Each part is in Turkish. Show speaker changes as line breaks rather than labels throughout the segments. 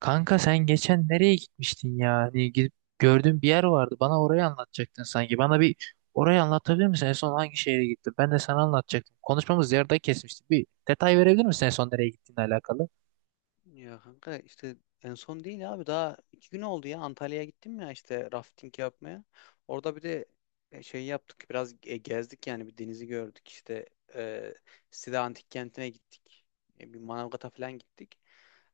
Kanka sen geçen nereye gitmiştin ya? Hani gidip gördüğün bir yer vardı. Bana orayı anlatacaktın sanki. Bana bir orayı anlatabilir misin? En son hangi şehre gittin? Ben de sana anlatacaktım. Konuşmamız yarıda kesmişti. Bir detay verebilir misin en son nereye gittiğinle alakalı?
Ya kanka işte, en son değil abi, daha 2 gün oldu ya, Antalya'ya gittim ya, işte rafting yapmaya. Orada bir de şey yaptık, biraz gezdik yani, bir denizi gördük işte, e, Side Antik Kenti'ne gittik. Bir Manavgat'a falan gittik.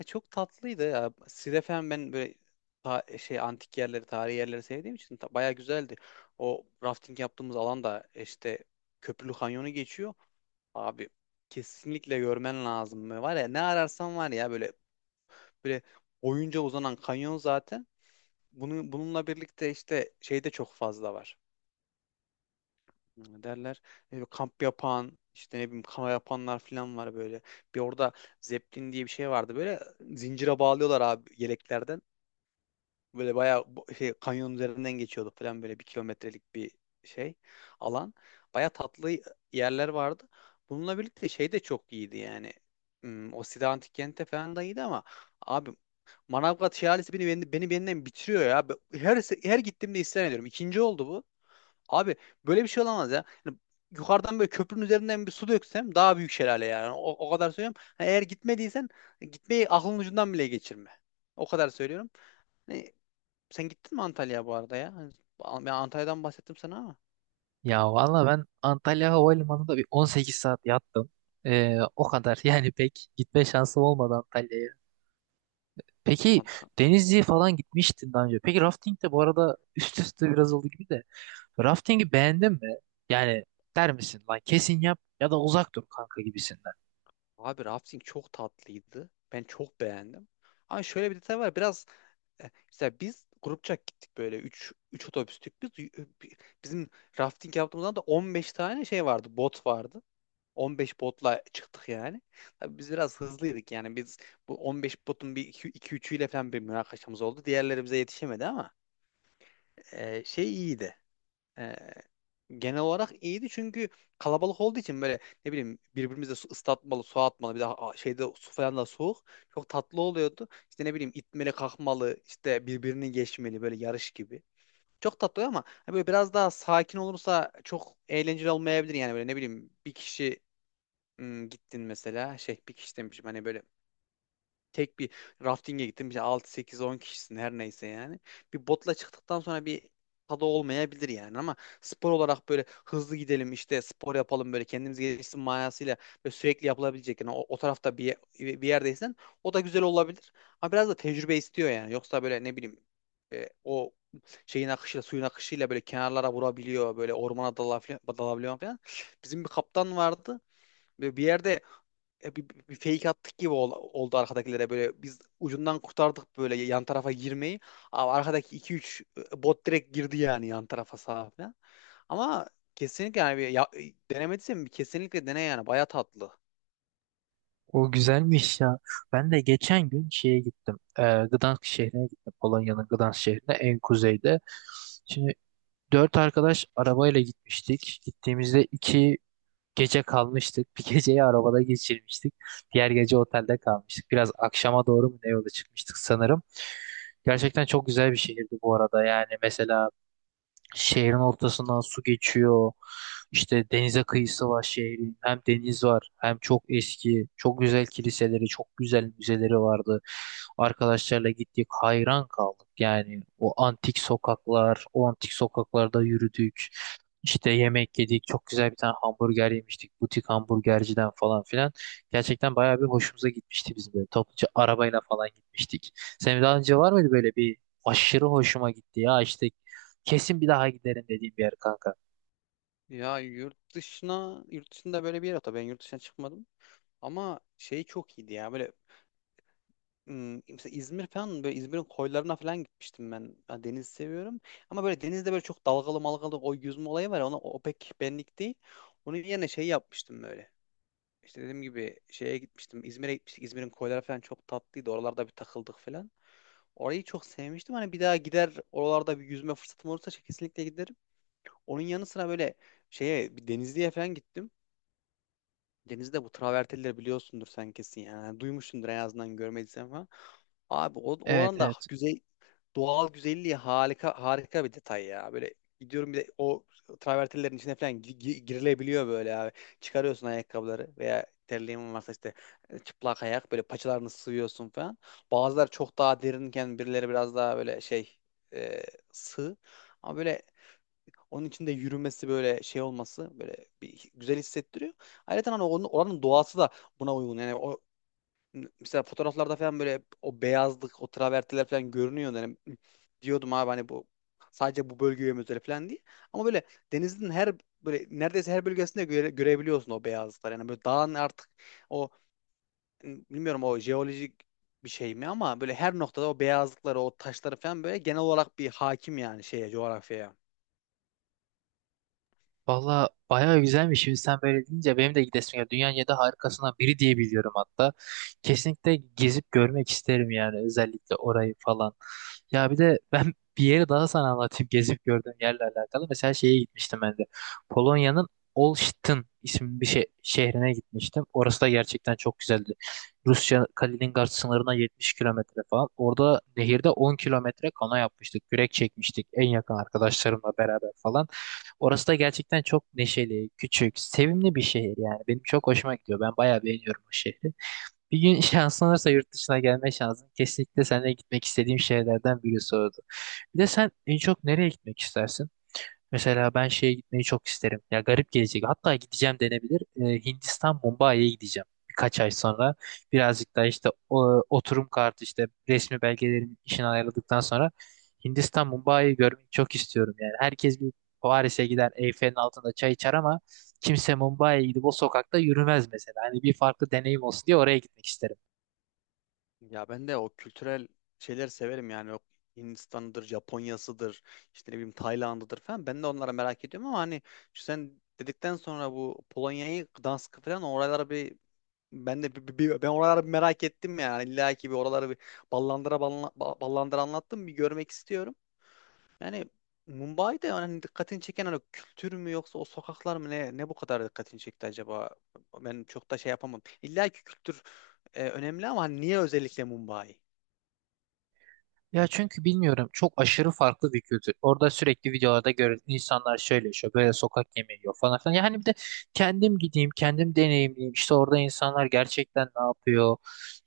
Çok tatlıydı ya. Side falan, ben böyle şey antik yerleri, tarihi yerleri sevdiğim için bayağı güzeldi. O rafting yaptığımız alan da işte Köprülü Kanyonu geçiyor. Abi, kesinlikle görmen lazım. Var ya, ne ararsan var ya, böyle böyle boyunca uzanan kanyon zaten. Bununla birlikte işte şey de çok fazla var. Ne derler. Böyle kamp yapan, işte ne bileyim kano yapanlar falan var böyle. Bir orada zeplin diye bir şey vardı. Böyle zincire bağlıyorlar abi, yeleklerden. Böyle bayağı şey, kanyonun üzerinden geçiyordu falan, böyle 1 kilometrelik bir şey alan. Bayağı tatlı yerler vardı. Bununla birlikte şey de çok iyiydi yani. Hmm. O Side Antik Kent'te falan da iyiydi ama abi, Manavgat Şelalesi beni benden bitiriyor ya. Her gittiğimde isyan ediyorum. İkinci oldu bu. Abi, böyle bir şey olamaz ya. Yani yukarıdan böyle köprünün üzerinden bir su döksem daha büyük şelale yani. O kadar söylüyorum. Ha, eğer gitmediysen gitmeyi aklın ucundan bile geçirme. O kadar söylüyorum. Hani sen gittin mi Antalya'ya bu arada ya? Hani ben Antalya'dan bahsettim sana ama.
Ya valla ben Antalya Havalimanı'nda bir 18 saat yattım. O kadar yani pek gitme şansım olmadı Antalya'ya. Peki
Ant-
Denizli'ye falan gitmiştin daha önce. Peki rafting de bu arada üst üste biraz oldu gibi de. Rafting'i beğendin mi? Yani der misin lan kesin yap ya da uzak dur kanka gibisinden.
Abi, rafting çok tatlıydı. Ben çok beğendim. Ama şöyle bir detay var. Biraz mesela biz grupça gittik, böyle üç otobüstük biz. Bi- Bizim rafting yaptığımızda da 15 tane şey vardı, bot vardı. 15 botla çıktık yani. Tabii biz biraz hızlıydık yani, biz bu 15 botun bir 2 üçüyle falan bir münakaşamız oldu. Diğerleri bize yetişemedi ama şey iyiydi, e, genel olarak iyiydi çünkü kalabalık olduğu için böyle ne bileyim birbirimize su ıslatmalı, su atmalı, bir de şeyde su falan da soğuk. Çok tatlı oluyordu. İşte ne bileyim, itmeli, kalkmalı, işte birbirini geçmeli, böyle yarış gibi. Çok tatlı oluyor ama hani böyle biraz daha sakin olursa çok eğlenceli olmayabilir yani. Böyle ne bileyim, bir kişi gittin mesela, şey, bir kişi demişim hani, böyle tek bir rafting'e gittim. İşte 6 8 10 kişisin, her neyse yani. Bir botla çıktıktan sonra bir tadı olmayabilir yani. Ama spor olarak böyle hızlı gidelim işte, spor yapalım, böyle kendimiz gelişsin manasıyla ve sürekli yapılabilecek yani. O tarafta bir yerdeysen o da güzel olabilir. Ama biraz da tecrübe istiyor yani. Yoksa böyle ne bileyim, o şeyin akışıyla, suyun akışıyla böyle kenarlara vurabiliyor, böyle ormana dalabiliyor falan. Bizim bir kaptan vardı. Böyle bir yerde bir fake attık gibi oldu arkadakilere, böyle biz ucundan kurtardık böyle yan tarafa girmeyi. Ama arkadaki 2-3 bot direkt girdi yani, yan tarafa, sağa falan. Ama kesinlikle yani, denemediysen bir kesinlikle dene yani, baya tatlı.
O güzelmiş ya. Ben de geçen gün şeye gittim. Gdansk şehrine gittim. Polonya'nın Gdansk şehrine en kuzeyde. Şimdi dört arkadaş arabayla gitmiştik. Gittiğimizde iki gece kalmıştık. Bir geceyi arabada geçirmiştik. Diğer gece otelde kalmıştık. Biraz akşama doğru mu ne yola çıkmıştık sanırım. Gerçekten çok güzel bir şehirdi bu arada. Yani mesela şehrin ortasından su geçiyor. İşte denize kıyısı var şehrin. Hem deniz var, hem çok eski, çok güzel kiliseleri, çok güzel müzeleri vardı. Arkadaşlarla gittik, hayran kaldık. Yani o antik sokaklar, o antik sokaklarda yürüdük. İşte yemek yedik, çok güzel bir tane hamburger yemiştik, butik hamburgerciden falan filan. Gerçekten bayağı bir hoşumuza gitmişti, bizim böyle topluca arabayla falan gitmiştik. Senin daha önce var mıydı böyle bir aşırı hoşuma gitti ya, işte kesin bir daha giderim dediğim bir yer kanka.
Ya yurt dışına yurt dışında böyle bir yer, hatta ben yurt dışına çıkmadım, ama şey çok iyiydi ya böyle. Hmm, mesela İzmir falan, böyle İzmir'in koylarına falan gitmiştim ben. Ya, deniz seviyorum. Ama böyle denizde böyle çok dalgalı malgalı, o yüzme olayı var. Ona o pek benlik değil. Onun yerine şey yapmıştım böyle. İşte dediğim gibi şeye gitmiştim. İzmir'e gitmiştik. İzmir'in koyları falan çok tatlıydı. Oralarda bir takıldık falan. Orayı çok sevmiştim. Hani bir daha gider, oralarda bir yüzme fırsatım olursa kesinlikle giderim. Onun yanı sıra böyle şeye, bir Denizli'ye falan gittim. Denizde bu travertenleri biliyorsundur sen kesin yani. Yani duymuşsundur en azından, görmediysen falan. Abi,
Evet,
oranın da
evet.
güzel doğal güzelliği, harika bir detay ya. Böyle gidiyorum, bir de o travertenlerin içine falan girilebiliyor böyle abi. Çıkarıyorsun ayakkabıları, veya terliğin varsa işte çıplak ayak böyle paçalarını sıvıyorsun falan. Bazıları çok daha derinken birileri biraz daha böyle şey, e, sığ. Ama böyle onun içinde yürümesi, böyle şey olması, böyle bir güzel hissettiriyor. Ayrıca hani oranın doğası da buna uygun. Yani o, mesela fotoğraflarda falan böyle o beyazlık, o travertiler falan görünüyor. Yani diyordum abi, hani bu sadece bu bölgeye mi özel falan değil. Ama böyle denizin her, böyle neredeyse her bölgesinde görebiliyorsun o beyazlıklar. Yani böyle dağın artık o, bilmiyorum, o jeolojik bir şey mi, ama böyle her noktada o beyazlıkları, o taşları falan böyle genel olarak bir hakim yani şeye, coğrafyaya.
Valla bayağı güzelmiş. Şimdi sen böyle deyince benim de gidesim ya, dünyanın yedi harikasından biri diye biliyorum hatta. Kesinlikle gezip görmek isterim yani, özellikle orayı falan. Ya bir de ben bir yeri daha sana anlatayım gezip gördüğüm yerle alakalı. Mesela şeye gitmiştim ben de. Polonya'nın Olsztyn isimli bir şey, şehrine gitmiştim. Orası da gerçekten çok güzeldi. Rusya Kaliningrad sınırına 70 kilometre falan. Orada nehirde 10 kilometre kano yapmıştık. Kürek çekmiştik en yakın arkadaşlarımla beraber falan. Orası da gerçekten çok neşeli, küçük, sevimli bir şehir yani. Benim çok hoşuma gidiyor. Ben bayağı beğeniyorum o şehri. Bir gün şansın olursa yurt dışına gelme şansın, kesinlikle seninle gitmek istediğim şehirlerden birisi oldu. Bir de sen en çok nereye gitmek istersin? Mesela ben şeye gitmeyi çok isterim. Ya garip gelecek. Hatta gideceğim denebilir. Hindistan Mumbai'ye gideceğim. Birkaç ay sonra. Birazcık daha işte oturum kartı işte resmi belgelerimi işini ayarladıktan sonra Hindistan Mumbai'yi görmeyi çok istiyorum. Yani herkes bir Paris'e gider, Eyfel'in altında çay içer ama kimse Mumbai'ye gidip o sokakta yürümez mesela. Hani bir farklı deneyim olsun diye oraya gitmek isterim.
Ya ben de o kültürel şeyleri severim yani. Yok Hindistan'dır, Japonya'sıdır, işte ne bileyim Tayland'ıdır falan. Ben de onlara merak ediyorum, ama hani şu sen dedikten sonra bu Polonya'yı, Gdansk'ı falan, oralara bir ben de ben oralara bir merak ettim yani. İlla ki bir oraları bir ballandıra anlattım, bir görmek istiyorum. Yani Mumbai'de yani dikkatini çeken, hani kültür mü yoksa o sokaklar mı, ne bu kadar dikkatini çekti acaba? Ben çok da şey yapamam. İlla ki kültür önemli, ama hani niye özellikle Mumbai?
Ya çünkü bilmiyorum, çok aşırı farklı bir kültür. Orada sürekli videolarda görüyoruz, insanlar şöyle yaşıyor, böyle sokak yemeği yiyor falan filan. Yani bir de kendim gideyim, kendim deneyimleyeyim, İşte orada insanlar gerçekten ne yapıyor,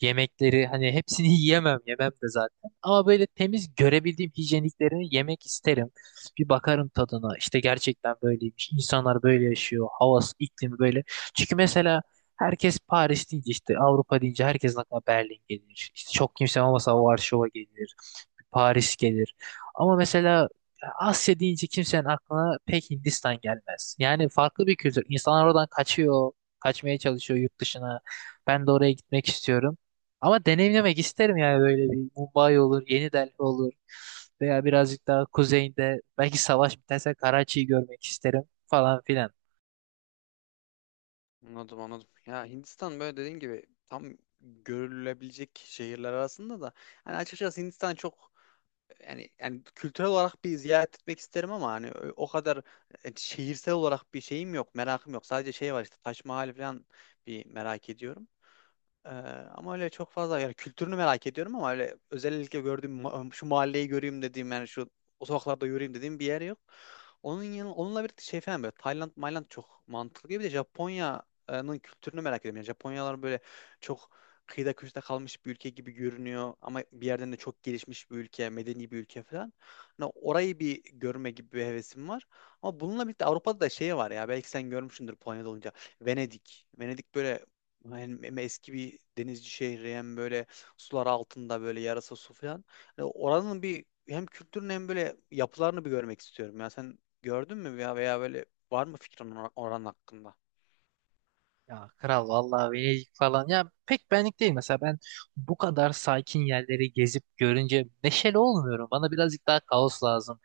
yemekleri hani hepsini yiyemem, yemem de zaten. Ama böyle temiz görebildiğim hijyeniklerini yemek isterim. Bir bakarım tadına, İşte gerçekten böyleymiş, İnsanlar böyle yaşıyor, havası iklimi böyle. Çünkü mesela herkes Paris deyince, işte Avrupa deyince herkesin aklına Berlin gelir. İşte çok kimse olmasa Varşova gelir. Paris gelir. Ama mesela Asya deyince kimsenin aklına pek Hindistan gelmez. Yani farklı bir kültür. İnsanlar oradan kaçıyor, kaçmaya çalışıyor yurt dışına. Ben de oraya gitmek istiyorum. Ama deneyimlemek isterim yani, böyle bir Mumbai olur, Yeni Delhi olur veya birazcık daha kuzeyinde belki savaş biterse Karachi'yi görmek isterim falan filan.
Anladım, anladım. Ya Hindistan, böyle dediğin gibi tam görülebilecek şehirler arasında da hani, açıkçası Hindistan çok yani kültürel olarak bir ziyaret etmek isterim ama hani o kadar şehirsel olarak bir şeyim yok, merakım yok. Sadece şey var, işte Taş Mahal falan bir merak ediyorum. Ee, Ama öyle çok fazla yani kültürünü merak ediyorum, ama öyle özellikle gördüğüm şu mahalleyi göreyim dediğim yani, şu o sokaklarda yürüyeyim dediğim bir yer yok. Onunla birlikte şey falan, böyle Tayland, Mayland çok mantıklı gibi de, Japonya'nın kültürünü merak ediyorum. Yani Japonyalar böyle çok kıyıda köşede kalmış bir ülke gibi görünüyor, ama bir yerden de çok gelişmiş bir ülke, medeni bir ülke falan. Hani orayı bir görme gibi bir hevesim var. Ama bununla birlikte Avrupa'da da şey var ya, belki sen görmüşsündür Polonya'da olunca. Venedik. Venedik böyle hem eski bir denizci şehri, hem böyle sular altında, böyle yarasa su falan. Hani oranın bir hem kültürünü hem böyle yapılarını bir görmek istiyorum. Ya sen gördün mü ya, veya böyle var mı fikrin oran hakkında?
Ya kral vallahi Venedik falan ya pek benlik değil, mesela ben bu kadar sakin yerleri gezip görünce neşeli olmuyorum. Bana birazcık daha kaos lazım.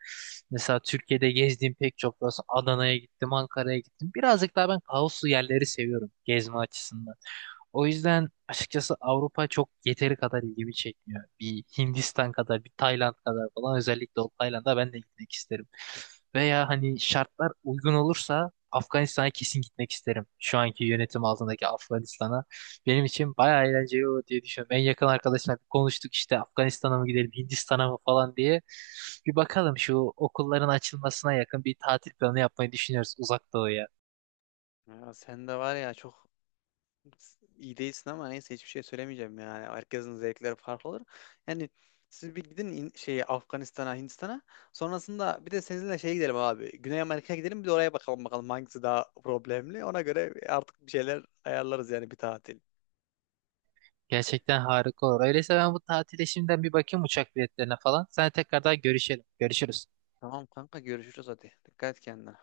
Mesela Türkiye'de gezdiğim pek çok burası, Adana'ya gittim, Ankara'ya gittim. Birazcık daha ben kaoslu yerleri seviyorum gezme açısından. O yüzden açıkçası Avrupa çok yeteri kadar ilgimi çekmiyor. Bir Hindistan kadar, bir Tayland kadar falan, özellikle o Tayland'a ben de gitmek isterim. Veya hani şartlar uygun olursa Afganistan'a kesin gitmek isterim. Şu anki yönetim altındaki Afganistan'a. Benim için bayağı eğlenceli olur diye düşünüyorum. En yakın arkadaşımla konuştuk işte Afganistan'a mı gidelim, Hindistan'a mı falan diye. Bir bakalım, şu okulların açılmasına yakın bir tatil planı yapmayı düşünüyoruz uzak doğuya.
Ya sen de var ya, çok iyi değilsin, ama neyse, hiçbir şey söylemeyeceğim yani. Herkesin zevkleri farklı olur. Yani siz bir gidin şeye, Afganistan'a, Hindistan'a. Sonrasında bir de seninle şeye gidelim abi. Güney Amerika'ya gidelim, bir de oraya bakalım hangisi daha problemli. Ona göre artık bir şeyler ayarlarız yani, bir tatil.
Gerçekten harika olur. Öyleyse ben bu tatile şimdiden bir bakayım uçak biletlerine falan. Sen tekrardan görüşelim. Görüşürüz.
Tamam kanka, görüşürüz hadi. Dikkat et kendine.